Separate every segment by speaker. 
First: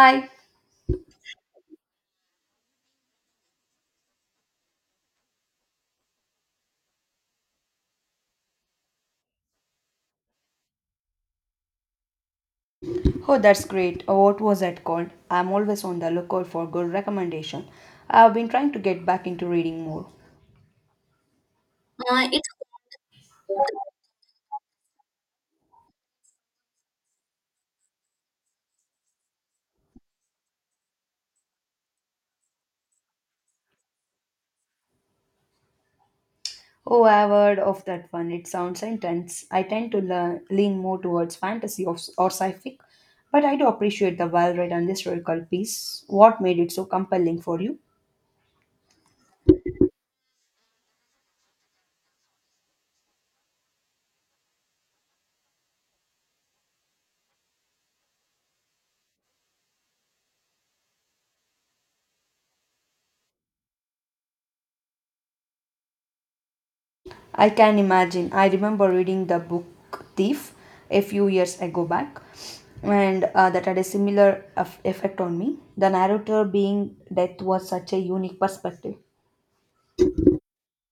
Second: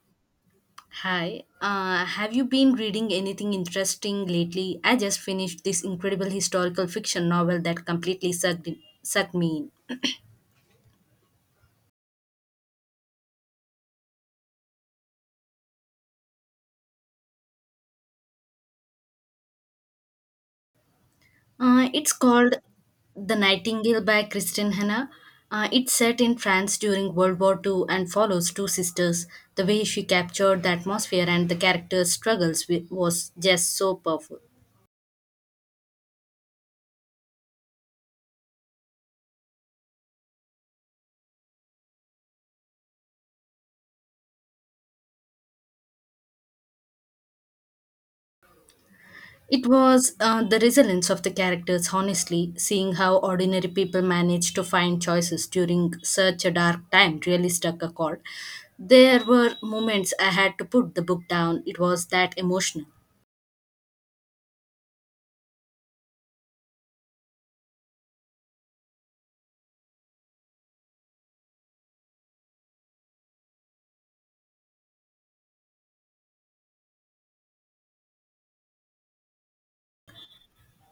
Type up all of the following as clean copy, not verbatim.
Speaker 1: Hi.
Speaker 2: Hi, have you been reading anything interesting lately? I just finished this incredible historical fiction novel that completely sucked me
Speaker 1: Oh, that's great. What was that called? I'm always on the lookout for good recommendation. I've been trying to get back into reading more.
Speaker 2: in. It's called The Nightingale by Kristen Hanna. It's set in France during World War Two and follows two sisters. The way she captured the atmosphere and the characters' was just so powerful.
Speaker 1: Oh, I've heard of that one. It sounds intense. I tend to lean more towards fantasy or sci-fi, but I do appreciate the well-read and historical piece. What made it so compelling for you?
Speaker 2: It was the resilience of the characters, honestly, seeing how ordinary people managed to find choices during such a dark time really struck a chord. There were moments I had to put the book down, it was that emotional.
Speaker 1: I can imagine. I remember reading the book Thief a few years ago back, and that had a similar effect on me. The narrator being death was such a unique perspective.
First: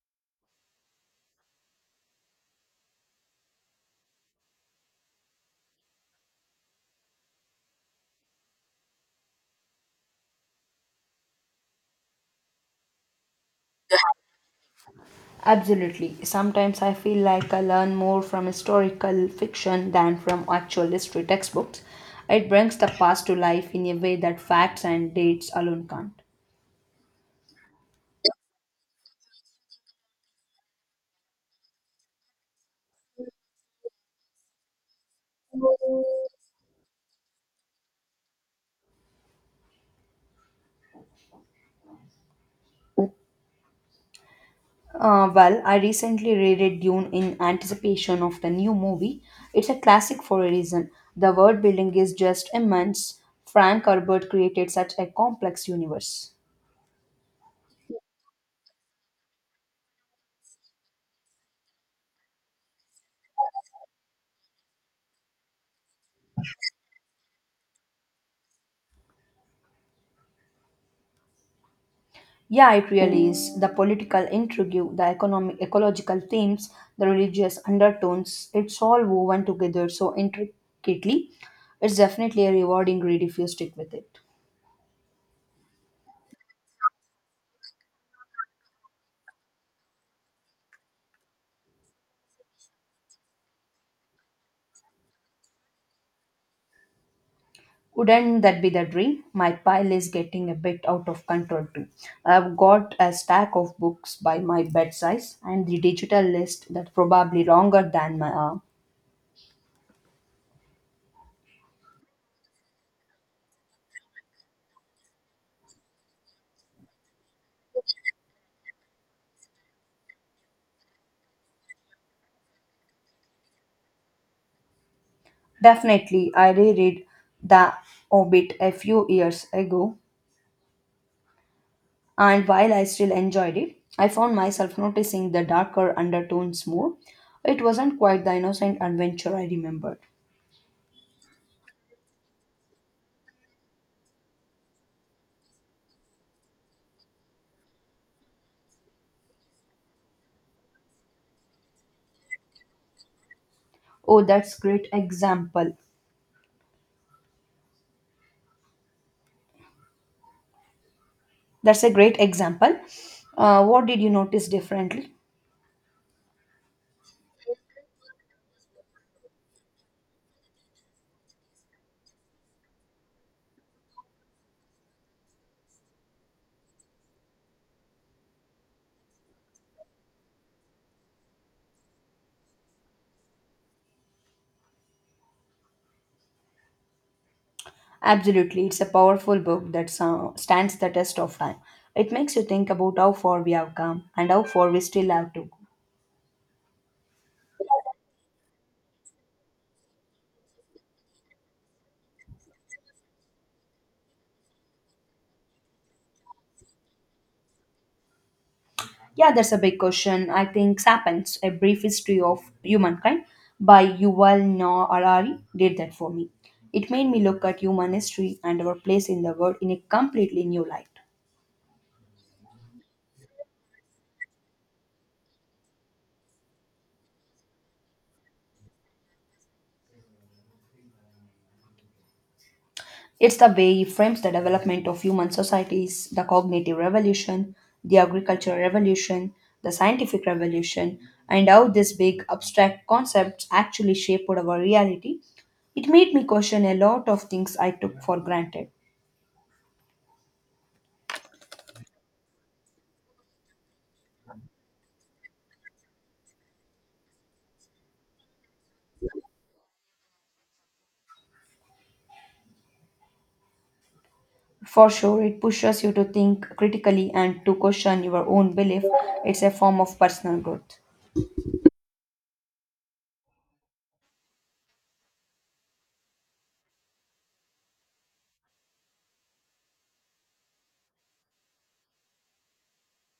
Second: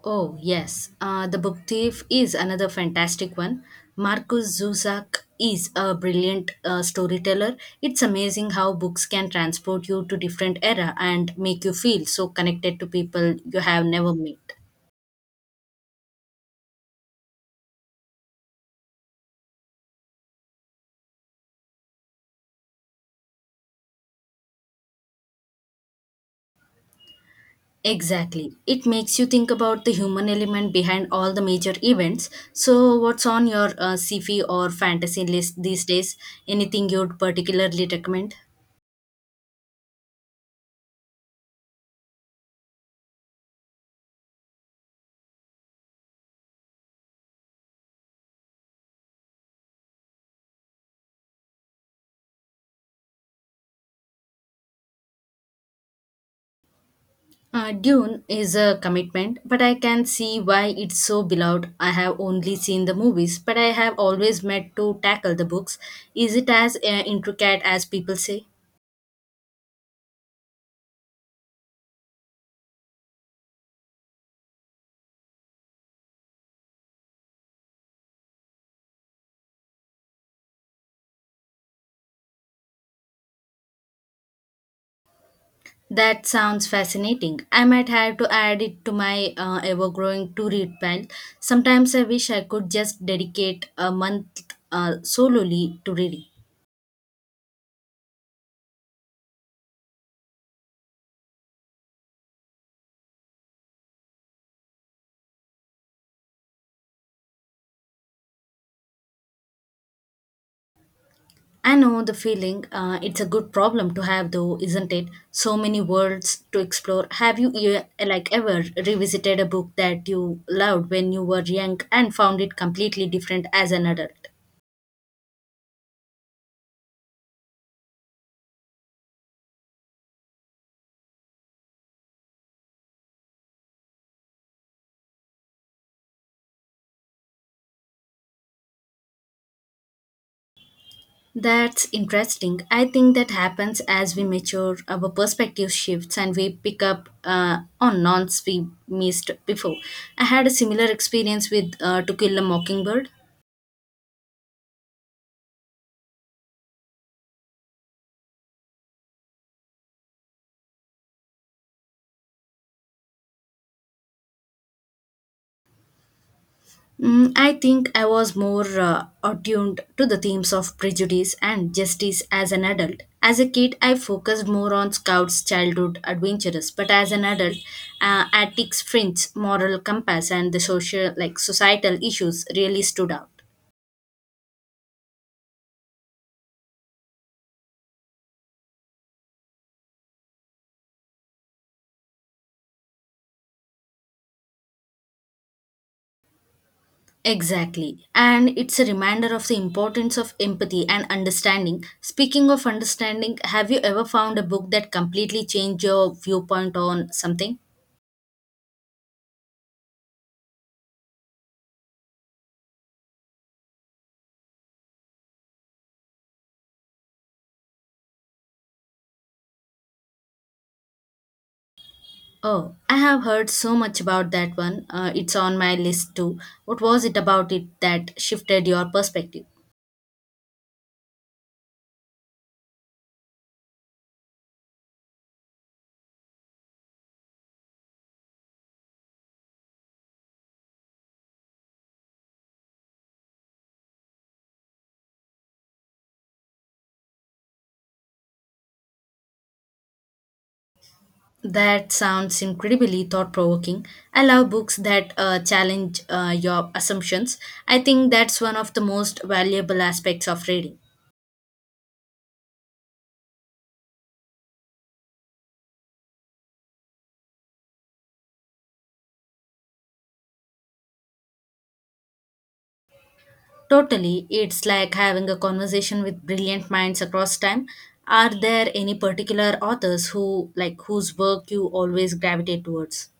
Speaker 2: Oh, yes, The Book Thief is another fantastic one. Marcus Zuzak is a brilliant storyteller. It's amazing how books can transport you to different era and make you feel so connected to people you have never met.
Speaker 1: Absolutely. Sometimes I feel like I learn more from historical fiction than from actual history textbooks. It brings the past to life in a way that facts and dates alone can't.
Speaker 2: Exactly. It makes you think about the human element behind all the major events. So, what's on your sci-fi or fantasy list these days? Anything you'd particularly recommend?
Speaker 1: Well, I recently reread Dune in anticipation of the new movie. It's a classic for a reason. The world building is just immense. Frank Herbert created such a complex universe.
Speaker 2: Dune is a commitment, but I can see why it's so beloved. I have only seen the movies, but I have always meant to tackle the books. Is it as intricate as people say?
Speaker 1: Yeah, it really is. The political intrigue, the economic, ecological themes, the religious undertones, it's all woven together so intricately. It's definitely a rewarding read if you stick with it.
Speaker 2: That sounds fascinating. I might have to add it to my ever growing to read pile. Sometimes I wish I could just dedicate a month solely to reading.
Speaker 1: Wouldn't that be the dream? My pile is getting a bit out of control too. I've got a stack of books by my bed size and the digital list that's probably longer than my arm.
Speaker 2: I know the feeling. It's a good problem to have, though, isn't it? So many worlds to explore. Have you like ever revisited a book that you loved when you were young and found it completely different as an adult?
Speaker 1: Definitely, I reread The Hobbit a few years ago, and while I still enjoyed it, I found myself noticing the darker undertones more. It wasn't quite the innocent adventure I remembered.
Speaker 2: That's interesting. I think that happens as we mature, our perspective shifts, and we pick up on nonce we missed before. I had a similar experience with To Kill a Mockingbird.
Speaker 1: Oh, that's great example. That's a great example. What did you notice differently?
Speaker 2: Mm, I think I was more attuned to the themes of prejudice and justice as an adult. As a kid, I focused more on Scout's childhood adventures, but as an adult, Attic's fringe moral compass and the social, like societal issues really stood out.
Speaker 1: Absolutely, it's a powerful book that stands the test of time. It makes you think about how far we have come and how far we still have to go.
Speaker 2: Exactly. And it's a reminder of the importance of empathy and understanding. Speaking of understanding, have you ever found a book that completely changed your viewpoint on something?
Speaker 1: Yeah, that's a big question. I think Sapiens, A Brief History of Humankind by Yuval Noah Harari did that for me. It made me look at human history and our place in the world in a completely new light.
Speaker 2: Oh, I have heard so much about that one. It's on my list too. What was it about it that shifted your perspective?
Speaker 1: It's the way he frames the development of human societies, the cognitive revolution, the agricultural revolution, the scientific revolution, and how these big abstract concepts actually shaped our reality. It made me question a lot of things I took for granted.
Speaker 2: That sounds incredibly thought provoking. I love books that challenge your assumptions. I think that's one of the most valuable aspects of reading.
Speaker 1: For sure, it pushes you to think critically and to question your own belief. It's a form of personal growth.
Speaker 2: Totally. It's like having a conversation with brilliant minds across time. Are there any particular authors who like whose work you always gravitate towards?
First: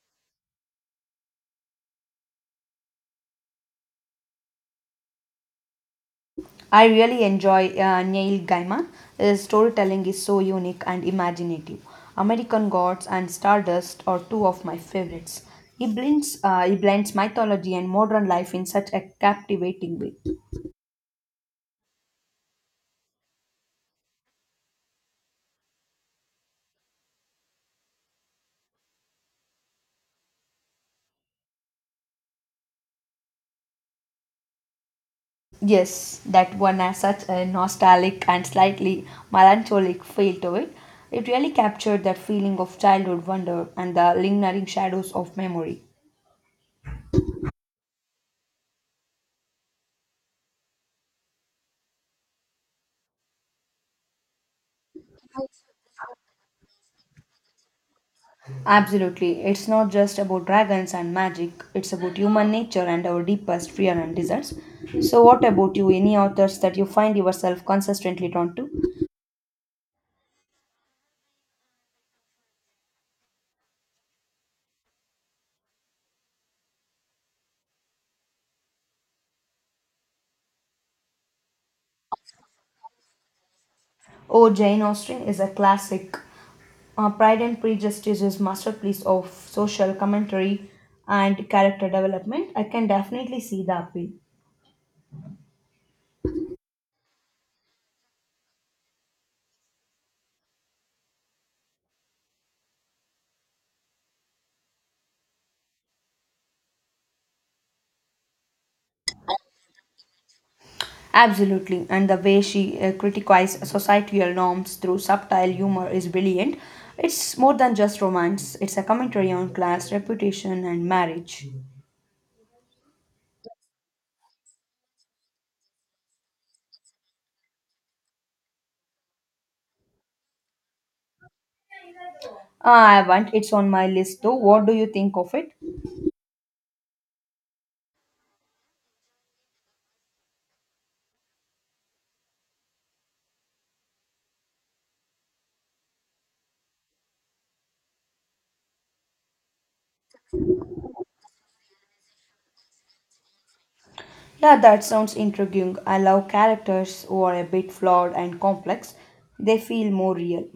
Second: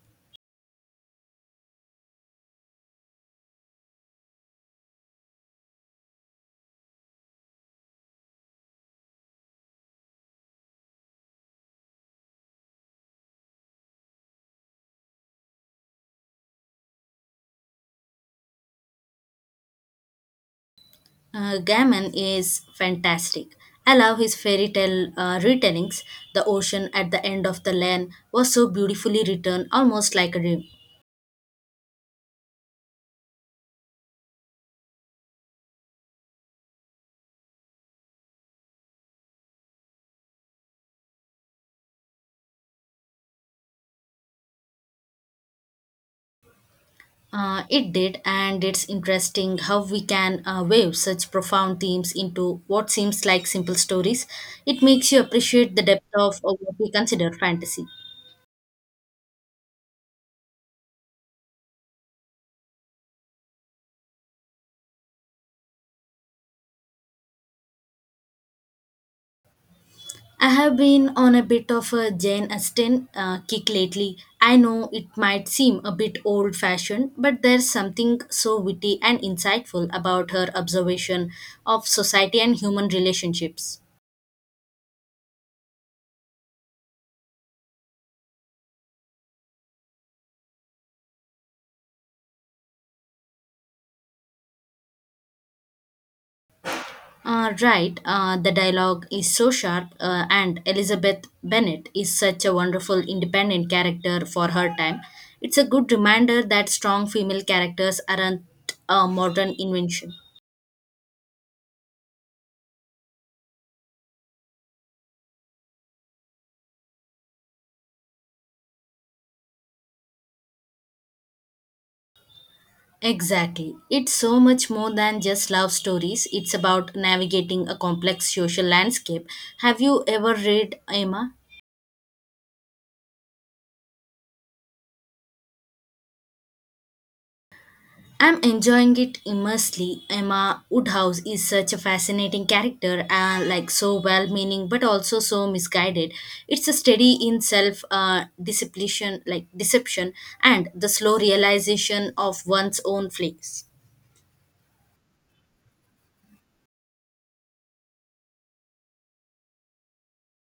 Speaker 1: I really enjoy Neil Gaiman. His storytelling is so unique and imaginative. American Gods and Stardust are two of my favorites. He blends mythology and modern life in such a captivating way.
Speaker 2: Gaiman is fantastic. I love his fairy tale retellings. The ocean at the end of the land was so beautifully written, almost like a dream.
Speaker 1: Yes, that one has such a nostalgic and slightly melancholic feel to it. It really captured that feeling of childhood wonder and the lingering shadows of memory.
Speaker 2: It did, and it's interesting how we can weave such profound themes into what seems like simple stories. It makes you appreciate the depth of what we consider fantasy.
Speaker 1: Absolutely. It's not just about dragons and magic, it's about human nature and our deepest fear and desires. So, what about you? Any authors that you find yourself consistently drawn to?
Speaker 2: I have been on a bit of a Jane Austen kick lately. I know it might seem a bit old fashioned, but there's something so witty and insightful about her observation of society and human relationships.
Speaker 1: Oh, Jane Austen is a classic. Pride and Prejudice is masterpiece of social commentary and character development. I can definitely see the appeal.
Speaker 2: Right, the dialogue is so sharp, and Elizabeth Bennet is such a wonderful independent character for her time. It's a good reminder that strong female characters aren't a modern invention.
Speaker 1: Absolutely, and the way she criticizes societal norms through subtle humor is brilliant. It's more than just romance, it's a commentary on class, reputation, and marriage.
Speaker 2: Exactly. It's so much more than just love stories, it's about navigating a complex social landscape. Have you ever read Emma?
Speaker 1: Ah, I want it's on my list though. What do you think of it?
Speaker 2: I'm enjoying it immensely. Emma Woodhouse is such a fascinating character and like so well meaning but also so misguided. It's a study in self discipline like deception and the slow realization of one's own flaws.
Speaker 1: Yeah, that sounds intriguing. I love characters who are a bit flawed and complex, they feel more real.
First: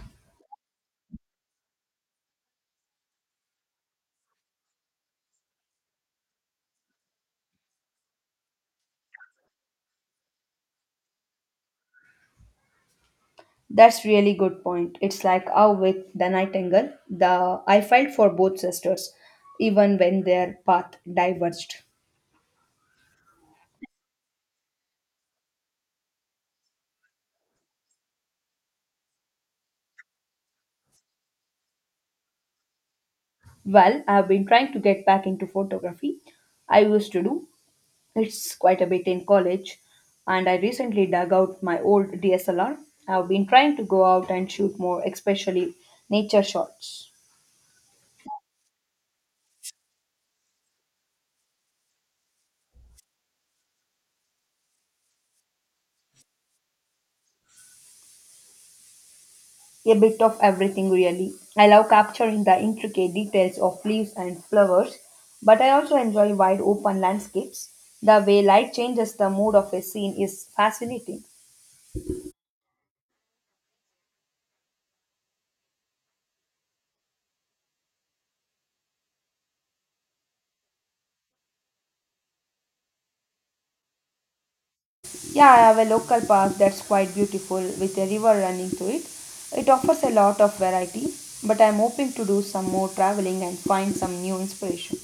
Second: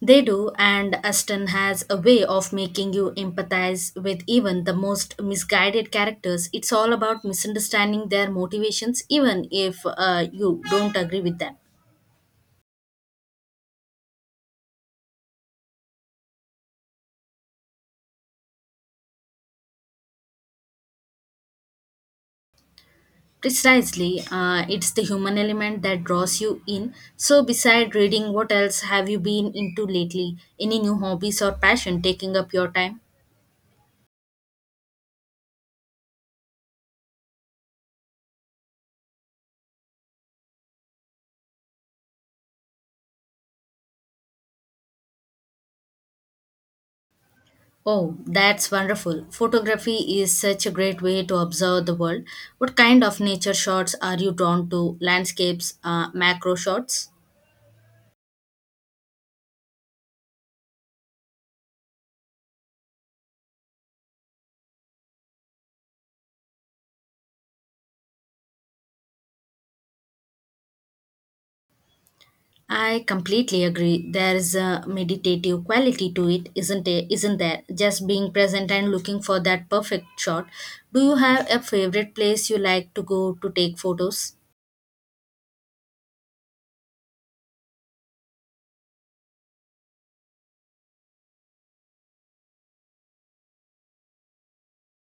Speaker 2: They do and Aston has a way of making you empathize with even the most misguided characters. It's all about misunderstanding their motivations even if you don't agree with them.
Speaker 1: That's really good point. It's like how with the Nightingale, the I felt for both sisters, even when their path diverged.
Speaker 2: Precisely, it's the human element that draws you in. So, beside reading, what else have you been into lately? Any new hobbies or passion taking up your time?
Speaker 1: Well, I've been trying to get back into photography. I used to do it's quite a bit in college, and I recently dug out my old DSLR. I've been trying to go out and shoot more, especially nature shots.
Speaker 2: Oh, that's wonderful. Photography is such a great way to observe the world. What kind of nature shots are you drawn to? Landscapes, macro shots?
Speaker 1: A bit of everything, really. I love capturing the intricate details of leaves and flowers, but I also enjoy wide open landscapes. The way light changes the mood of a scene is fascinating.
Speaker 2: I completely agree. There is a meditative quality to it? Isn't there? Just being present and looking for that perfect shot. Do you have a favorite place you like to go to take photos?
Speaker 1: Yeah, I have a local park that's quite beautiful with a river running through it. It offers a lot of variety, but I'm hoping to do some more traveling and find some new inspiration.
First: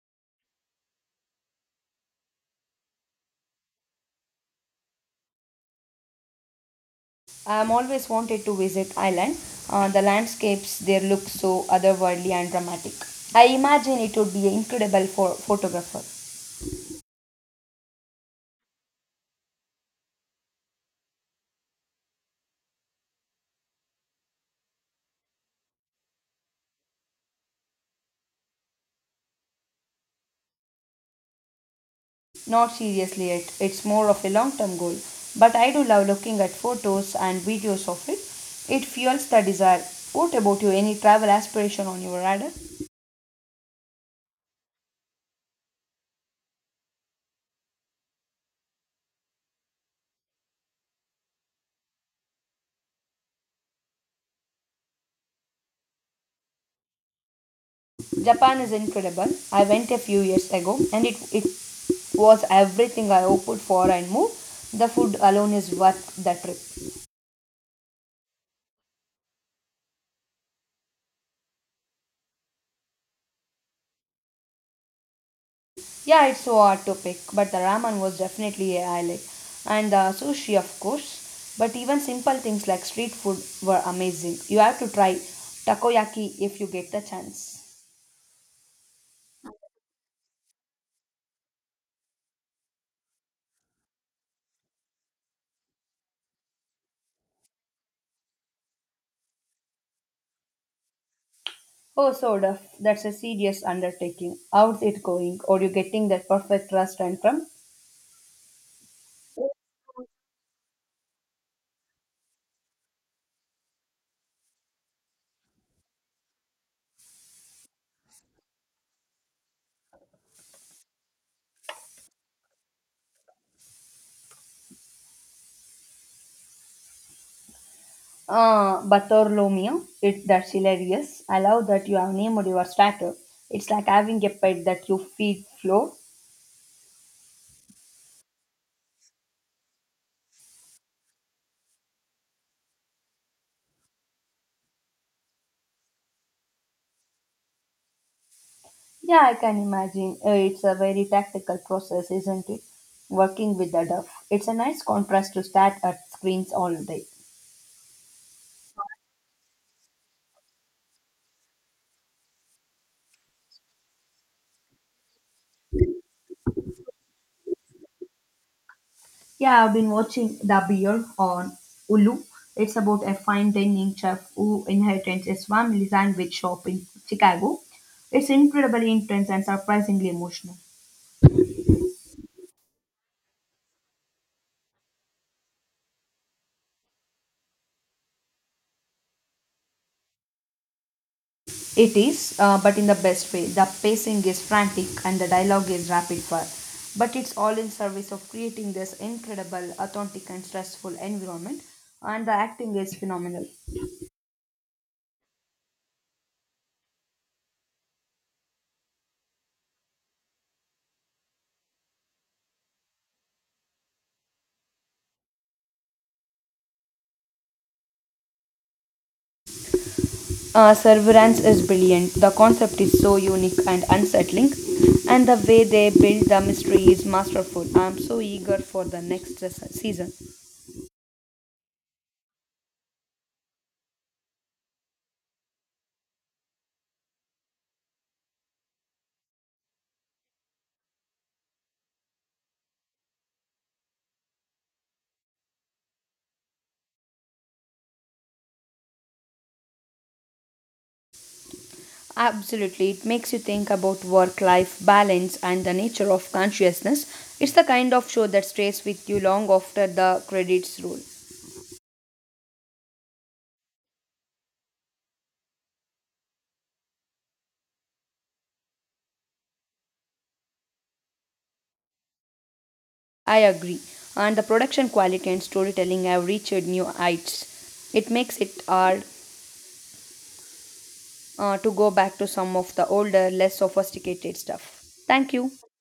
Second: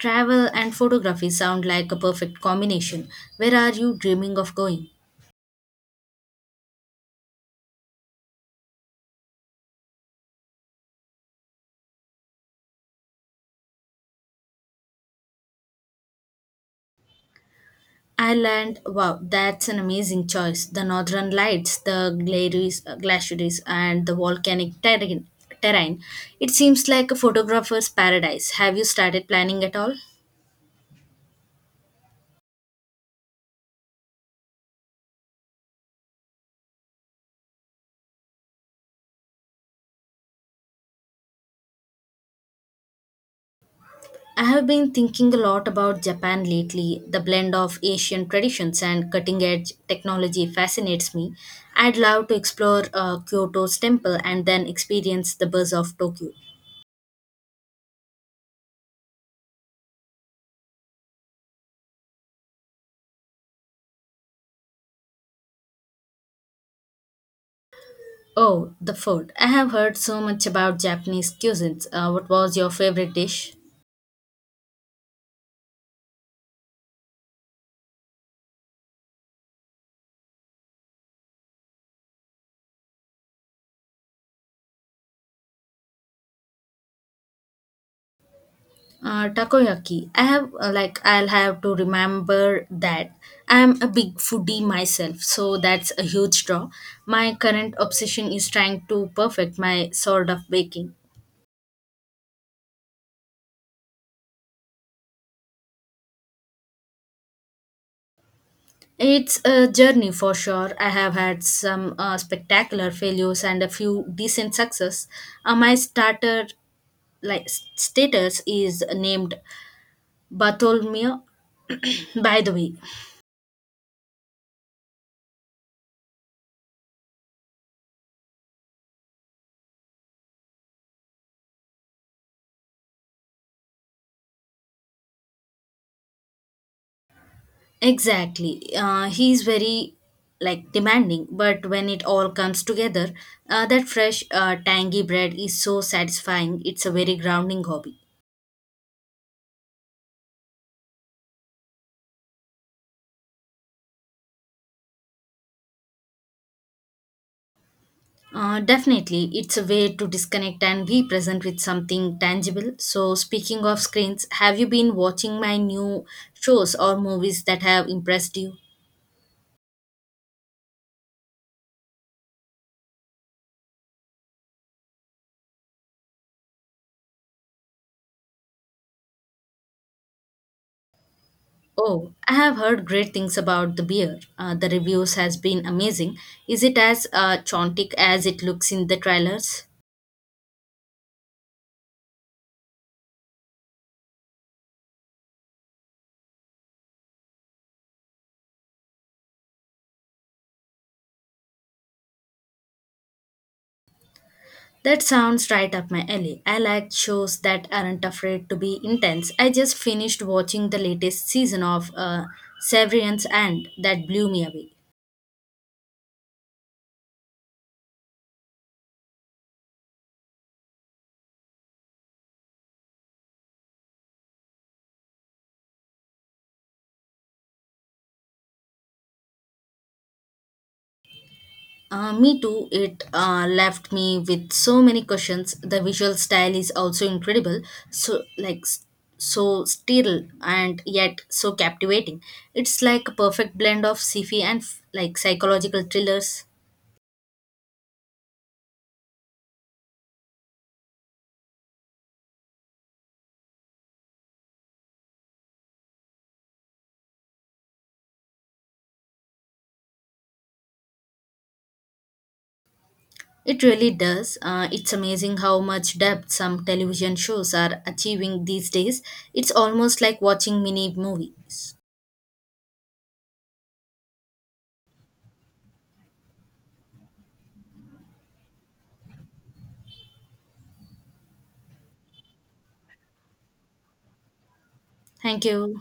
Speaker 2: Travel and photography sound like a perfect combination. Where are you dreaming of going?
Speaker 1: I'm always wanted to visit Ireland. The landscapes there look so otherworldly and dramatic. I imagine it would be incredible for photographer.
Speaker 2: Ireland, wow, that's an amazing choice. The northern lights, the glaciers and the volcanic terrain. It seems like a photographer's paradise. Have you started planning at all?
Speaker 1: Not seriously yet. It's more of a long-term goal, but I do love looking at photos and videos of it. It fuels the desire. What about you? Any travel aspiration on your radar?
Speaker 2: I have been thinking a lot about Japan lately. The blend of Asian traditions and cutting edge technology fascinates me. I'd love to explore Kyoto's temple and then experience the buzz of Tokyo.
Speaker 1: Japan is incredible. I went a few years ago and it was everything I hoped for and more. The food alone is worth the trip.
Speaker 2: Oh, the food. I have heard so much about Japanese cuisines. What was your favorite dish?
Speaker 1: Yeah, it's so hard to pick, but the ramen was definitely a highlight. And the sushi, of course. But even simple things like street food were amazing. You have to try takoyaki if you get the chance.
Speaker 2: Takoyaki. I have like I'll have to remember that. I'm a big foodie myself, so that's a huge draw. My current obsession is trying to perfect my sort of baking.
Speaker 1: Oh, Sodaf, that's a serious undertaking. How's it going? Are you getting that perfect crust and crumb?
Speaker 2: It's a journey for sure. I have had some spectacular failures and a few decent success. My starter status is named Bartholomew. By the way,
Speaker 1: Bartholomew, it, that's hilarious. I love that you have named your statue. It's like having a pet that you feed flow.
Speaker 2: exactly. He's very like demanding, but when it all comes together, that fresh, tangy bread is so satisfying. It's a very grounding hobby.
Speaker 1: Yeah, I can imagine. It's a very tactical process, isn't it? Working with the dove. It's a nice contrast to stare at screens all day.
Speaker 2: Definitely, it's a way to disconnect and be present with something tangible. So, speaking of screens, have you been watching my new shows or movies that have impressed you?
Speaker 1: Yeah, I've been watching The Bear on Hulu. It's about a fine dining chef who inherits his family's sandwich shop in Chicago. It's incredibly intense and surprisingly emotional.
Speaker 2: Oh, I have heard great things about the beer. The reviews has been amazing. Is it as chaotic as it looks in the trailers?
Speaker 1: It is, but in the best way. The pacing is frantic and the dialogue is rapid fire. But it's all in service of creating this incredible, authentic, and stressful environment. And the acting is phenomenal.
Speaker 2: That sounds right up my alley. I like shows that aren't afraid to be intense. I just finished watching the latest season of Severance and that blew me away.
Speaker 1: Severance is brilliant. The concept is so unique and unsettling. And the way they build the mystery is masterful. I'm so eager for the next season.
Speaker 2: Me too. It left me with so many questions. The visual style is also incredible. So like s- so sterile and yet so captivating. It's like a perfect blend of sci-fi and like psychological thrillers.
Speaker 1: Absolutely, it makes you think about work life balance and the nature of consciousness. It's the kind of show that stays with you long after the credits roll.
Speaker 2: It really does. It's amazing how much depth some television shows are achieving these days. It's almost like watching mini movies.
Speaker 1: I agree. And the production quality and storytelling have reached new heights. It makes it hard to go back to some of the older, less sophisticated stuff. Thank
Speaker 2: Thank
Speaker 1: you.
Speaker 2: you.